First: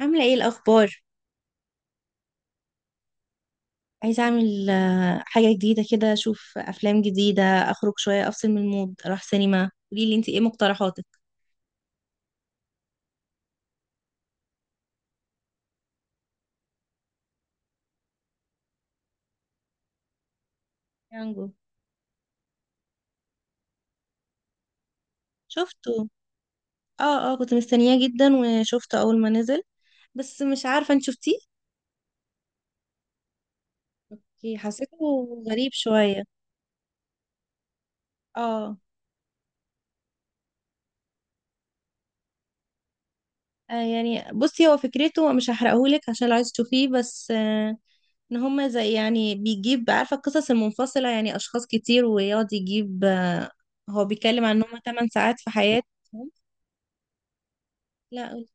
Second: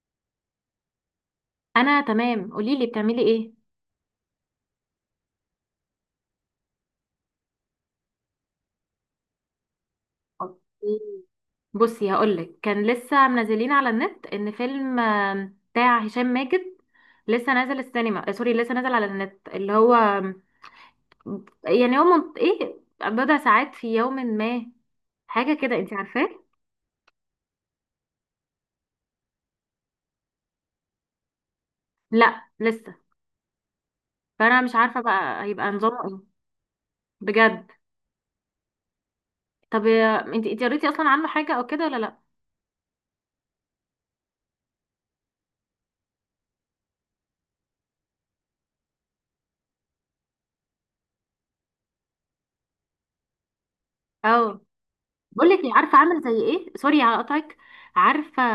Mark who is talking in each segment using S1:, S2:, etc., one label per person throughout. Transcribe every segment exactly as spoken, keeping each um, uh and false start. S1: عاملة ايه الأخبار؟
S2: انا تمام، قولي لي بتعملي ايه؟
S1: عايزة أعمل آه، حاجة جديدة كده أشوف أفلام جديدة أخرج شوية أفصل من المود أروح سينما قوليلي انتي ايه
S2: اوكي.
S1: مقترحاتك؟
S2: بصي، هقولك كان لسه منزلين على النت ان فيلم آم، بتاع هشام ماجد لسه نازل السينما، آه، سوري، لسه نازل على النت اللي هو آم،
S1: يانجو
S2: يعني هو من... ايه، بضع ساعات في يوم ما، حاجه كده،
S1: شفته.
S2: انت عارفاه.
S1: اه اه كنت مستنياه جدا وشفته أول ما نزل، بس مش عارفة انت شفتيه؟
S2: لا لسه.
S1: اوكي،
S2: فانا مش عارفه
S1: حسيته.
S2: بقى هيبقى
S1: غريب
S2: نظامه
S1: شوية.
S2: ايه. بجد.
S1: اه
S2: طب آه، انت انت قريتي اصلا عنه حاجه او كده ولا لا؟
S1: آه، يعني بصي هو فكرته مش هحرقهولك عشان لو عايز تشوفيه، بس آه، ان هما زي يعني بيجيب عارفة القصص المنفصلة، يعني أشخاص كتير ويقعد يجيب آه، هو بيتكلم عن
S2: اه،
S1: ان هما 8 ساعات في
S2: بقولك إيه، عارفه عامل زي
S1: حياتهم.
S2: ايه؟ سوري على قطعك.
S1: لا
S2: عارفه
S1: قلت.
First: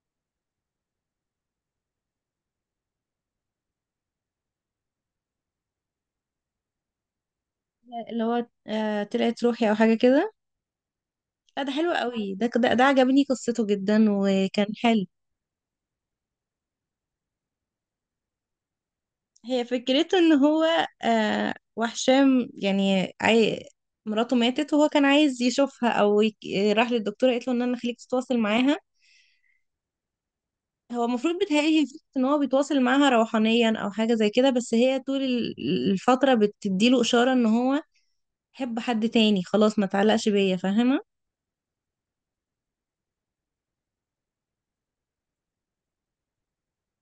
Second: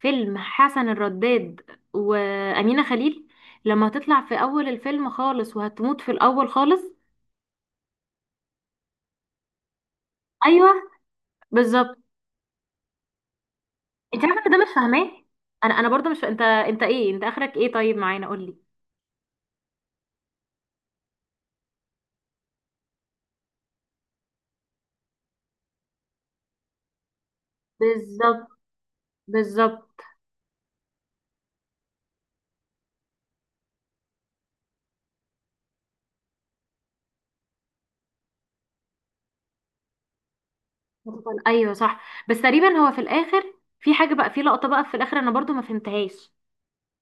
S2: فيلم حسن الرداد وأمينة خليل لما هتطلع في أول الفيلم خالص وهتموت في الأول خالص؟
S1: لا، اللي هو آه، طلعت روحي او حاجه كده.
S2: أيوه،
S1: لا ده حلو
S2: بالظبط.
S1: قوي، ده ده, ده عجبني قصته جدا
S2: أنت عارفة إن ده
S1: وكان
S2: مش
S1: حلو.
S2: فاهماه؟ أنا أنا برضه مش فا... أنت أنت إيه، أنت آخرك إيه طيب معانا؟ قولي.
S1: هي فكرته ان هو آه وحشام يعني عاي... مراته ماتت وهو كان عايز يشوفها او يك... راح للدكتوره قالت له ان انا خليك تتواصل
S2: بالظبط،
S1: معاها.
S2: بالظبط.
S1: هو المفروض بيتهيألي هي فكرة ان هو بيتواصل معاها روحانيا او حاجه زي كده، بس هي طول ال- الفتره بتديله اشاره ان هو حب حد تاني خلاص ما تعلقش بيا، فاهمه.
S2: هتفضل- أيوه صح. بس تقريبا هو في الآخر في حاجة بقى، في لقطة بقى في الآخر أنا برضه ما فهمتهاش.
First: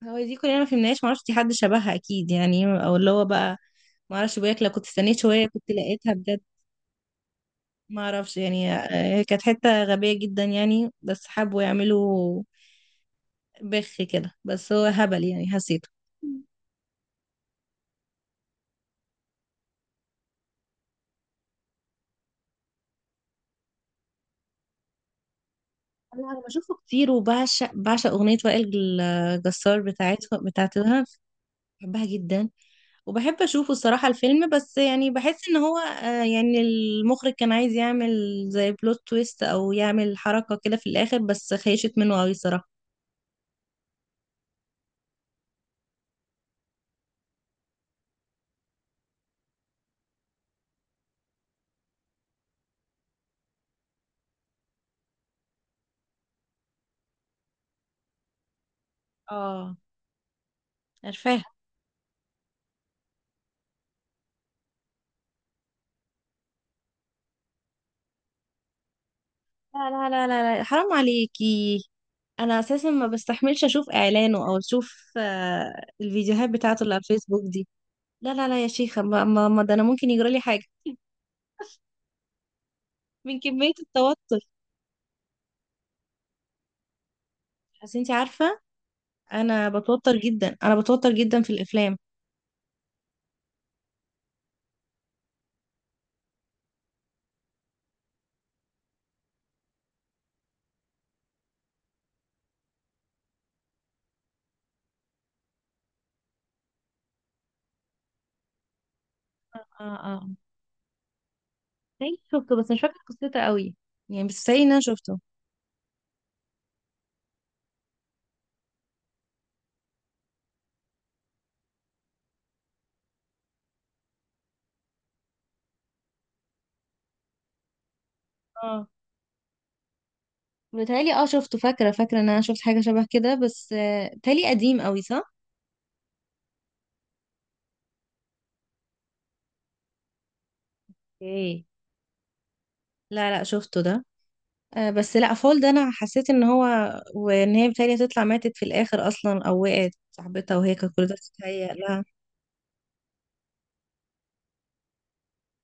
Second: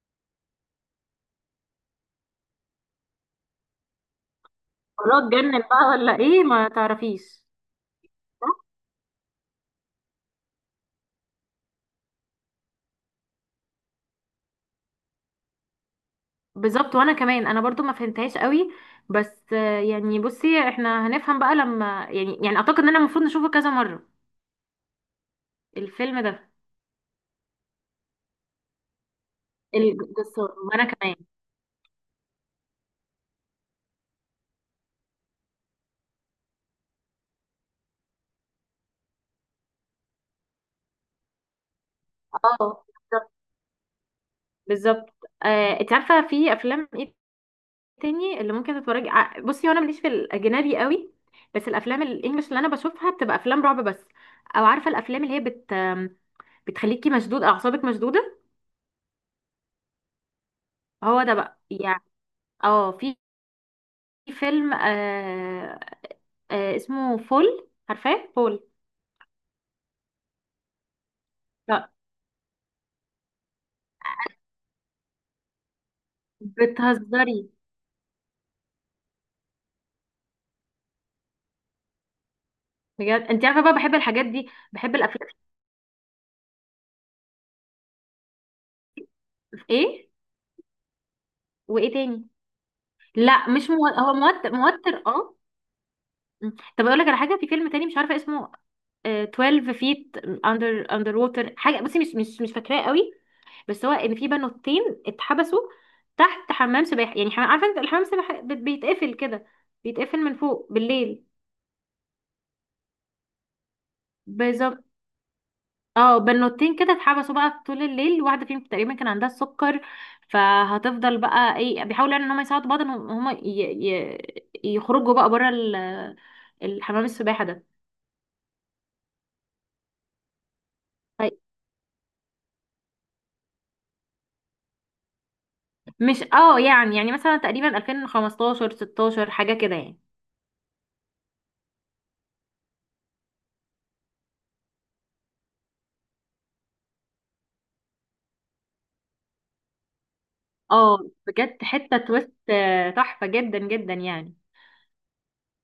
S1: هو دي كلنا ما فهمناش، معرفش دي حد شبهها اكيد يعني او اللي هو بقى معرفش، بقولك لو كنت استنيت
S2: مرات
S1: شوية
S2: اتجنن
S1: كنت
S2: بقى
S1: لقيتها
S2: ولا
S1: بجد.
S2: إيه ما تعرفيش؟
S1: معرفش يعني آه، كانت حتة غبية جدا يعني، بس حبوا يعملوا بخ كده، بس هو هبل يعني حسيته.
S2: بالظبط، وانا كمان انا برضو ما فهمتهاش قوي. بس آه، يعني بصي، احنا هنفهم بقى لما يعني يعني اعتقد ان انا المفروض نشوفه كذا مرة الفيلم
S1: انا أنا
S2: ده.
S1: بشوفه كتير وبعشق، بعشق اغنية وائل الجسار بتاعتها
S2: الجسار، وانا
S1: بتاعتها.
S2: كمان.
S1: بحبها جدا. وبحب اشوفه الصراحة الفيلم، بس يعني بحس ان هو آه، يعني المخرج كان عايز يعمل زي بلوت تويست او يعمل حركة كده في الاخر، بس خيشت منه قوي الصراحة.
S2: اه، بالظبط، بالظبط. آه، انت عارفة في افلام ايه تاني اللي ممكن تتفرجي ع- بصي وانا ماليش في الاجنبي قوي. بس الافلام الانجليش اللي انا بشوفها بتبقى افلام رعب بس، او عارفة الافلام اللي هي بت آم، بتخليكي مشدود، اعصابك مشدودة،
S1: اه
S2: هو ده
S1: عارفاها.
S2: بقى يعني. اه، في فيلم، آه، آه اسمه فول، عارفاه فول؟
S1: لا لا لا لا لا، حرام عليكي.
S2: لا.
S1: انا اساسا ما بستحملش اشوف اعلانه او اشوف آه، الفيديوهات بتاعته اللي على الفيسبوك
S2: بتهزري؟
S1: دي. لا لا لا يا شيخة ما, ما, ما ده انا ممكن يجرى لي حاجة
S2: بجد
S1: من
S2: انت عارفه
S1: كمية
S2: بقى، بحب الحاجات
S1: التوتر.
S2: دي، بحب الافلام.
S1: بس انت عارفة انا
S2: ايه
S1: بتوتر جدا، انا بتوتر جدا في
S2: وايه
S1: الافلام.
S2: تاني؟ لا مش مو... هو موتر موتر اه. م. طب اقول لك على حاجه، في فيلم تاني مش عارفه اسمه، آه اثنا عشر فيت اندر اندر ووتر، حاجه، بصي مش مش مش فاكراه قوي. بس هو ان في بنوتين اتحبسوا تحت حمام سباحه، يعني حمام، عارفه انت الحمام السباحه بت- بيتقفل كده،
S1: اه اه
S2: بيتقفل من فوق بالليل.
S1: تاني شفته، بس مش فاكرة قصته قوي. يعني مش متهيألي ان انا
S2: بالظبط،
S1: شفته.
S2: اه، بنوتين كده اتحبسوا بقى طول الليل، واحده فيهم تقريبا كان عندها السكر، فهتفضل بقى ايه بيحاولوا يعني ان هم يساعدوا بعض، ان هم ي... ي... يخرجوا بقى بره ال... الحمام السباحه ده.
S1: اه متهيألي اه
S2: طيب.
S1: شفته، فاكرة فاكرة ان انا شفت حاجة شبه كده، بس آه، متهيألي قديم قوي صح؟
S2: مش اه، يعني يعني مثلا تقريبا ألفين وخمستاشر ستاشر حاجه كده يعني.
S1: ايه. لا لا شفته ده. آه بس لا فول ده انا حسيت ان هو وان هي بتهيألي هتطلع ماتت في الاخر اصلا، او وقعت صاحبتها وهي كانت
S2: اه،
S1: كل ده
S2: بجد
S1: بتتهيأ
S2: حته
S1: لها.
S2: تويست آه، تحفه جدا جدا يعني.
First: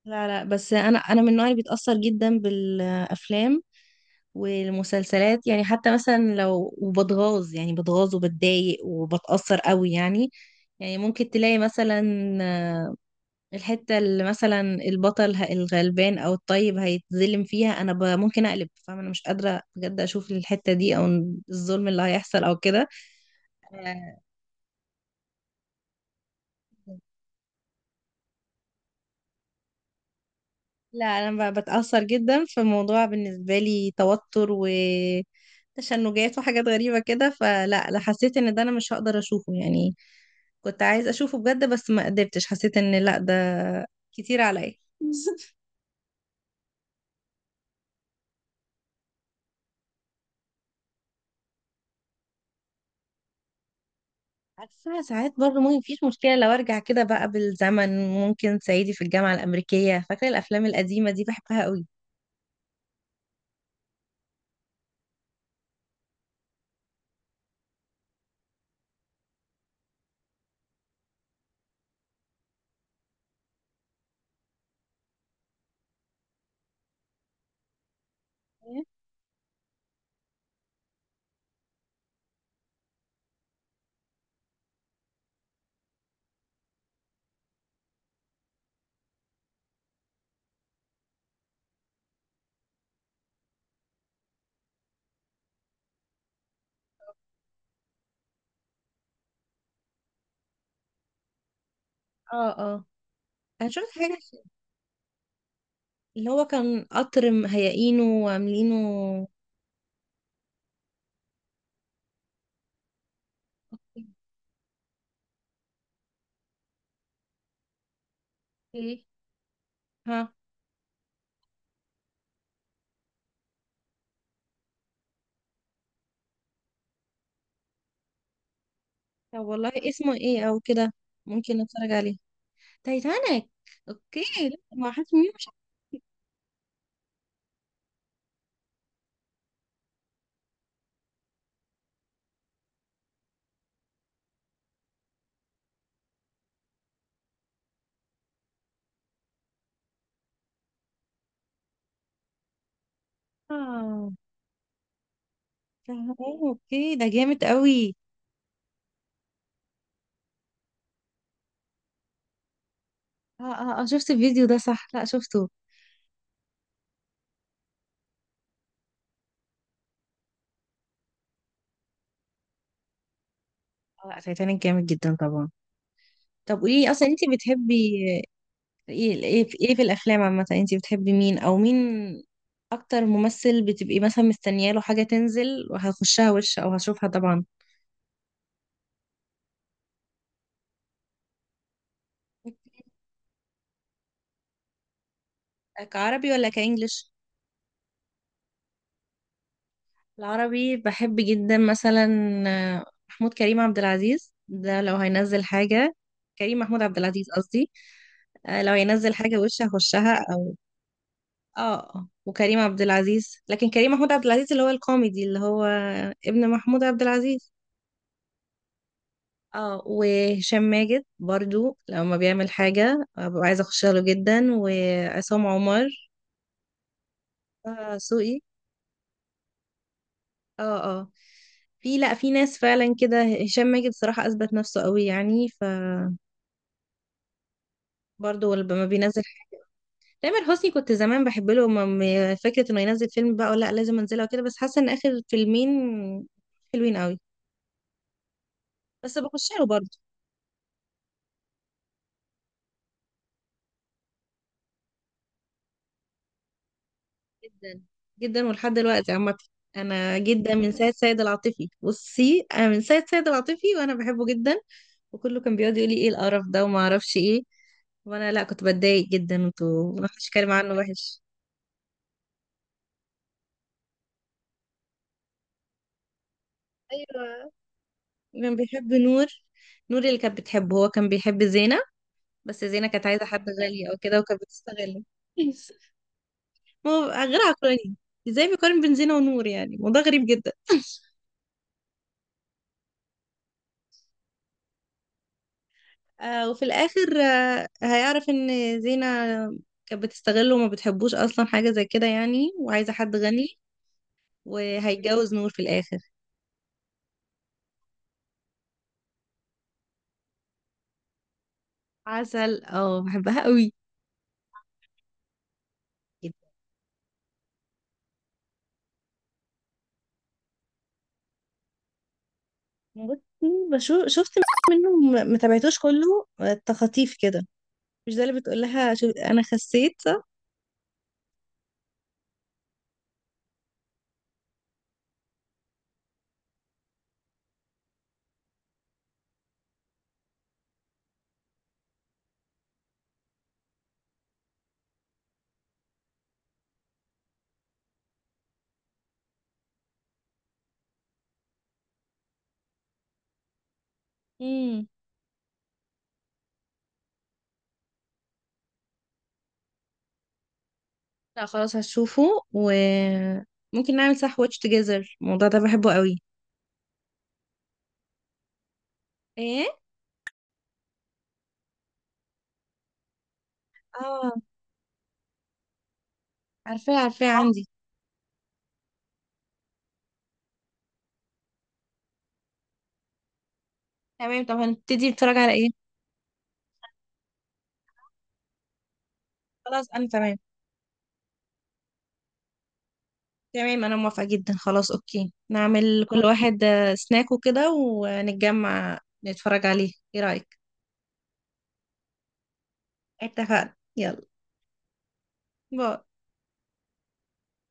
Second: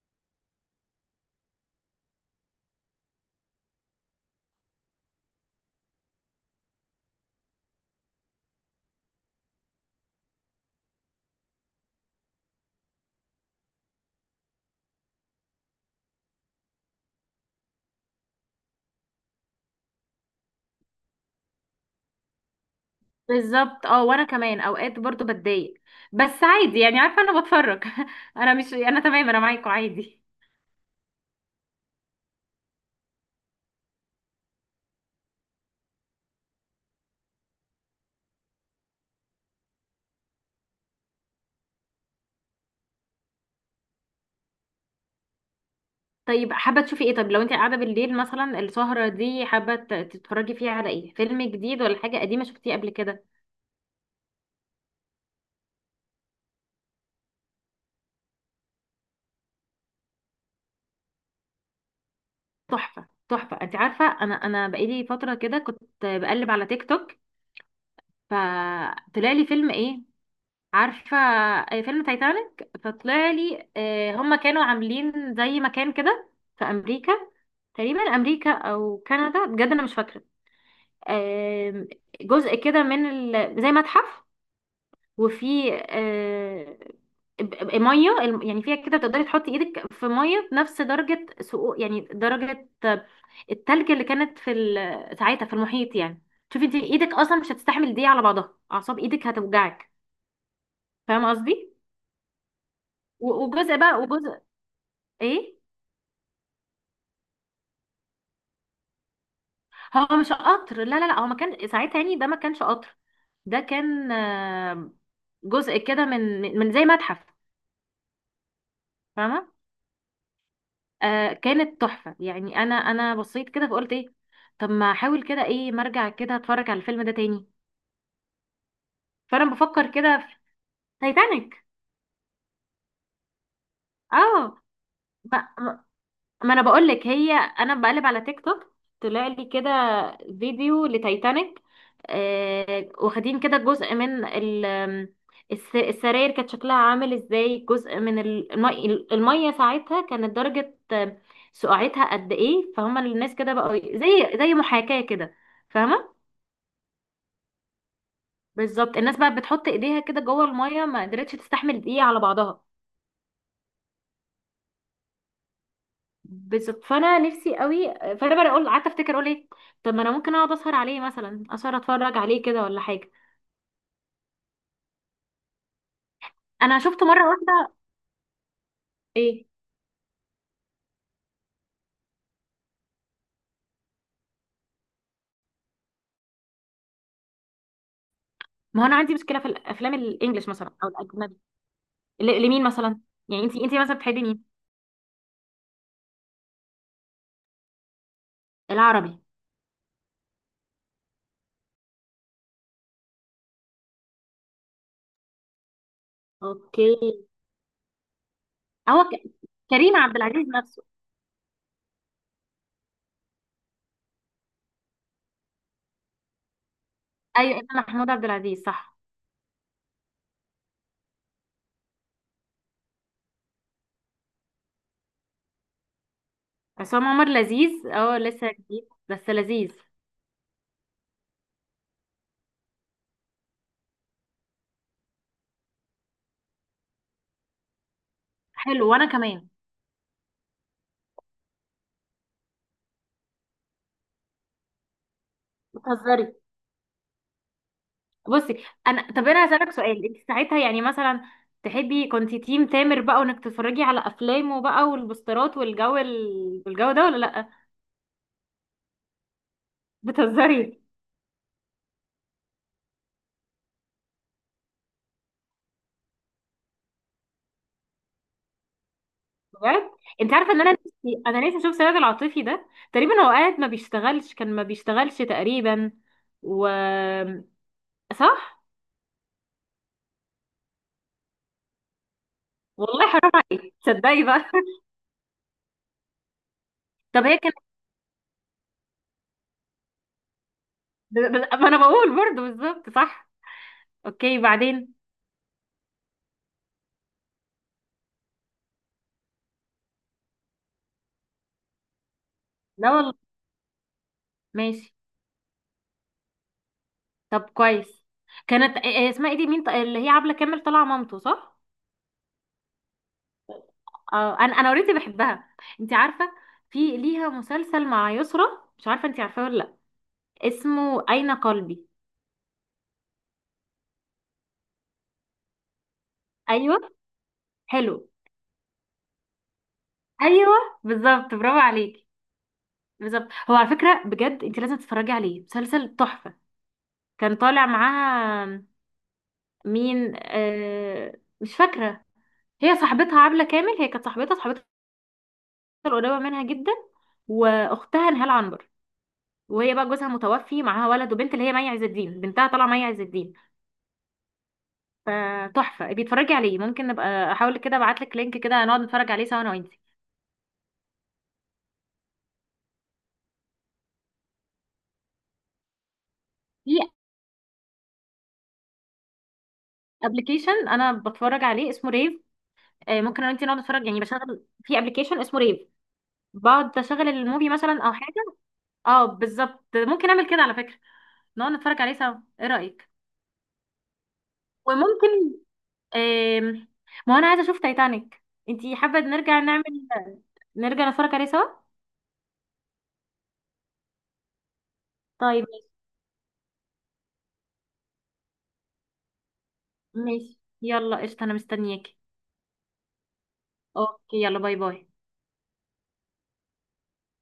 S1: لا لا بس انا انا من النوع اللي بيتأثر جدا بالافلام والمسلسلات، يعني حتى مثلا لو وبتغاظ يعني بتغاظ وبتضايق وبتأثر قوي يعني. يعني ممكن تلاقي مثلا آه، الحتة اللي مثلا البطل ه- الغلبان أو الطيب هيتظلم فيها، أنا ب- ممكن أقلب، فاهمة، أنا مش قادرة بجد أشوف الحتة دي أو الظلم اللي هيحصل أو كده.
S2: بالظبط، اه،
S1: آه،
S2: وانا كمان اوقات برضو بتضايق، بس عادي يعني. عارفه انا بتفرج انا مش انا تمام، انا معاكوا عادي.
S1: لا انا ب- بتأثر جدا في موضوع بالنسبة لي توتر وتشنجات وحاجات غريبة كده، فلا لا حسيت ان ده انا مش هقدر اشوفه يعني. كنت عايز اشوفه بجد، بس ما قدرتش، حسيت ان لا ده كتير عليا.
S2: طيب، حابة تشوفي ايه؟ طب لو انت قاعدة بالليل مثلا السهرة دي، حابة ت- تتفرجي فيها على ايه؟ فيلم جديد ولا حاجة قديمة شفتيه قبل كده؟
S1: عارفة ساعات برضه ممكن مفيش مشكلة، لو ارجع كده بقى بالزمن ممكن صعيدي في الجامعة الأمريكية، فاكرة الأفلام القديمة دي بحبها قوي.
S2: تحفة تحفة. انت عارفة انا انا بقالي فترة كده كنت بقلب على تيك توك، فطلع لي فيلم ايه؟ عارفة آه، فيلم تايتانيك. فطلع لي آه، هما كانوا عاملين زي مكان كده في امريكا، تقريبا امريكا او كندا، بجد انا مش فاكرة، آم، جزء كده من ال... زي متحف، وفي آه، ب- ب- ميه، الم- يعني فيها كده تقدري تحطي ايدك في ميه بنفس درجه سقوط، يعني درجه التلج اللي كانت في ال- ساعتها في المحيط يعني. شوفي انت ايدك اصلا مش هتستحمل دي على بعضها، اعصاب ايدك هتوجعك، فاهمه قصدي؟
S1: اه اه
S2: و-
S1: انا
S2: وجزء
S1: شفت
S2: بقى،
S1: حاجة
S2: وجزء. ايه.
S1: اللي هو كان قطر مهيئينه وعاملينه.
S2: هو مش قطر، لا لا لا، هو ما كان ساعتها يعني، ده ما كانش قطر، ده كان آه، جزء كده من من من زي متحف،
S1: ايه
S2: فاهمه؟
S1: ها.
S2: آه كانت تحفة يعني. انا انا بصيت كده فقلت ايه؟ طب ما احاول كده ايه، ما ارجع كده اتفرج على الفيلم ده تاني.
S1: طب
S2: فانا
S1: والله
S2: بفكر
S1: اسمه
S2: كده في
S1: ايه او كده؟ ممكن
S2: تايتانيك.
S1: اتفرج عليه. تايتانيك. اوكي. لا،
S2: اه،
S1: ما حاسس مين مش
S2: ما,
S1: عارفة.
S2: ما ما انا بقول لك، هي انا بقلب على تيك توك، طلع لي كده فيديو لتايتانيك، آه واخدين كده جزء من ال آم، الس- السراير كانت شكلها عامل ازاي، جزء من ال- المي المية ساعتها كانت درجة آه، سقعتها قد ايه، فهم الناس كده بقوا
S1: اه
S2: زي زي محاكاة كده، فاهمة؟
S1: اوكي ده جامد قوي.
S2: بالظبط، الناس بقى بتحط ايديها كده جوه الميه، ما قدرتش تستحمل دقيقه على بعضها.
S1: اه اه اه شفت الفيديو ده صح؟ لا شفته.
S2: بالظبط، فانا نفسي قوي، فانا بقى اقول قعدت افتكر اقول ايه، طب ما انا ممكن اقعد اسهر عليه مثلا، اسهر اتفرج عليه كده ولا حاجه.
S1: اه لا تايتانيك جامد جدا طبعا. طب
S2: انا
S1: قولي لي
S2: شفت
S1: اصلا انت
S2: مره واحده.
S1: بتحبي ايه ايه
S2: ايه،
S1: في إيه في الافلام عامه؟ انت بتحبي مين او مين، اكتر ممثل بتبقي مثلا مستنياله حاجه تنزل وهخشها وش او هشوفها طبعا؟
S2: ما هو انا عندي مشكله في الافلام الانجليش مثلا او الاجنبي. ل- لمين مثلا؟ يعني انت انت مثلا بتحبي مين؟
S1: كعربي ولا كانجليش؟
S2: العربي.
S1: العربي بحب جدا مثلا آه، محمود كريم عبد العزيز ده لو هينزل حاجة، كريم محمود
S2: اوكي.
S1: عبد العزيز قصدي، آه، لو
S2: هو
S1: هينزل
S2: ك-
S1: حاجة وش
S2: كريم عبد
S1: هخشها
S2: العزيز
S1: او
S2: نفسه؟
S1: اه. وكريم عبد العزيز، لكن كريم محمود عبد العزيز اللي هو الكوميدي اللي هو ابن محمود عبد العزيز.
S2: ايوه، إمام محمود عبد العزيز، صح؟
S1: اه وهشام ماجد برضو لما بيعمل حاجة آه، ببقى عايزة اخشها له جدا، وعصام عمر.
S2: عصام عمر لذيذ،
S1: آه
S2: اه،
S1: سوقي.
S2: لسه جديد بس لذيذ.
S1: اه اه في لا في ناس فعلا كده هشام ماجد صراحة اثبت نفسه قوي يعني برضه لما
S2: حلو، وانا
S1: بينزل.
S2: كمان.
S1: تامر حسني كنت زمان بحب له م- م- فكره انه ينزل فيلم بقى ولا لا لازم انزله وكده، بس حاسه ان اخر فيلمين
S2: بتهزري؟
S1: حلوين قوي.
S2: بصي انا،
S1: بس
S2: طب انا
S1: بخش له
S2: هسألك
S1: برضه.
S2: سؤال، انت ساعتها يعني مثلا، تحبي كنتي تيم تامر بقى، وانك تتفرجي على افلامه بقى والبوسترات والجو ال... والجو ده ولا لا؟
S1: جدا، جدا ولحد دلوقتي عامه. انا جدا من
S2: بتهزري؟
S1: ساعه سيد العاطفي، بصي انا من ساعه سيد العاطفي وانا بحبه جدا. وكله كان بيقعد يقول لي ايه القرف ده وما اعرفش ايه، وانا لا كنت بتضايق جدا،
S2: بجد
S1: انتوا ما حدش
S2: انت
S1: كلام
S2: عارفه ان انا
S1: عنه وحش.
S2: نفسي، انا نفسي اشوف سيد العاطفي ده. تقريبا هو قاعد ما بيشتغلش، كان ما بيشتغلش تقريبا، و،
S1: ايوه كان
S2: صح.
S1: بيحب نور، نور اللي كانت بتحبه، هو كان بيحب زينة. بس زينة كانت
S2: والله
S1: عايزة
S2: حرام
S1: حد
S2: عليك،
S1: غني او كده
S2: تصدقي
S1: وكانت
S2: بقى.
S1: بتستغله. ما هو
S2: طب هي
S1: غير
S2: كانت
S1: عقلاني، ازاي بيقارن بين زينة ونور؟ يعني الموضوع غريب جدا.
S2: ب- ب- ما انا بقول برضه بالظبط، صح. اوكي، بعدين.
S1: آه وفي الاخر آه هيعرف ان زينة كانت بتستغله وما بتحبوش اصلا حاجة زي كده يعني،
S2: لا
S1: وعايزة
S2: والله.
S1: حد غني،
S2: ماشي.
S1: وهيتجوز نور في الاخر.
S2: طب كويس. كانت إيه، إيه اسمها ايه دي، مين، ط- اللي هي عبلة كامل طالعة مامته، صح؟
S1: عسل اه بحبها قوي.
S2: اه، انا انا اوريدي بحبها. انت عارفة
S1: جدا.
S2: في ليها مسلسل مع يسرا؟ مش عارفة انت عارفاه ولا لا، اسمه أين قلبي.
S1: بصي بشوف، شفت منه، ما ما تابعتوش كله آه،
S2: ايوه،
S1: تخاطيف كده. مش ده
S2: حلو.
S1: اللي بتقول لها شو... انا خسيت صح؟
S2: ايوه، بالظبط، برافو عليكي. بالظبط، هو على فكرة بجد انت لازم تتفرجي عليه، مسلسل تحفة. كان طالع معاها مين، آه مش فاكرة. هي صاحبتها عبلة كامل، هي كانت صاحبتها صاحبتها القريبة منها جدا، واختها نهال عنبر، وهي بقى جوزها متوفي، معاها ولد وبنت، اللي هي مي عز الدين بنتها، طالعه مي عز الدين.
S1: مم.
S2: فتحفه، بيتفرجي عليه، ممكن نبقى احاول كده ابعت لك لينك كده نقعد نتفرج عليه سوا انا وانتي.
S1: لا خلاص هشوفه. وممكن نعمل صح واتش توجذر، الموضوع ده بحبه قوي.
S2: في
S1: ايه
S2: ابلكيشن انا بتفرج عليه اسمه ريف، آه، ممكن انا وانتي نقعد
S1: اه
S2: نتفرج يعني، بشغل في ابلكيشن اسمه ريف،
S1: عارفاه،
S2: بقعد
S1: عارفاه صح؟
S2: اشغل
S1: عندي.
S2: الموفي مثلا او حاجه. اه، بالظبط، ممكن اعمل كده على فكره، نقعد نتفرج عليه سوا، ايه رايك؟
S1: تمام. طب هنبتدي نتفرج على
S2: وممكن
S1: ايه؟
S2: آم، ما هو انا عايزه اشوف تايتانيك. انتي حابه نرجع
S1: خلاص انا
S2: نعمل،
S1: تمام.
S2: نرجع نتفرج عليه سوا؟
S1: تمام انا موافقة جدا. خلاص اوكي
S2: طيب،
S1: نعمل كل واحد آه، سناك وكده ونتجمع نتفرج عليه، ايه رأيك؟
S2: ماشي، يلا قشطة، انا مستنياكي.
S1: اتفقنا، يلا
S2: اوكي، يلا، باي باي.
S1: باي.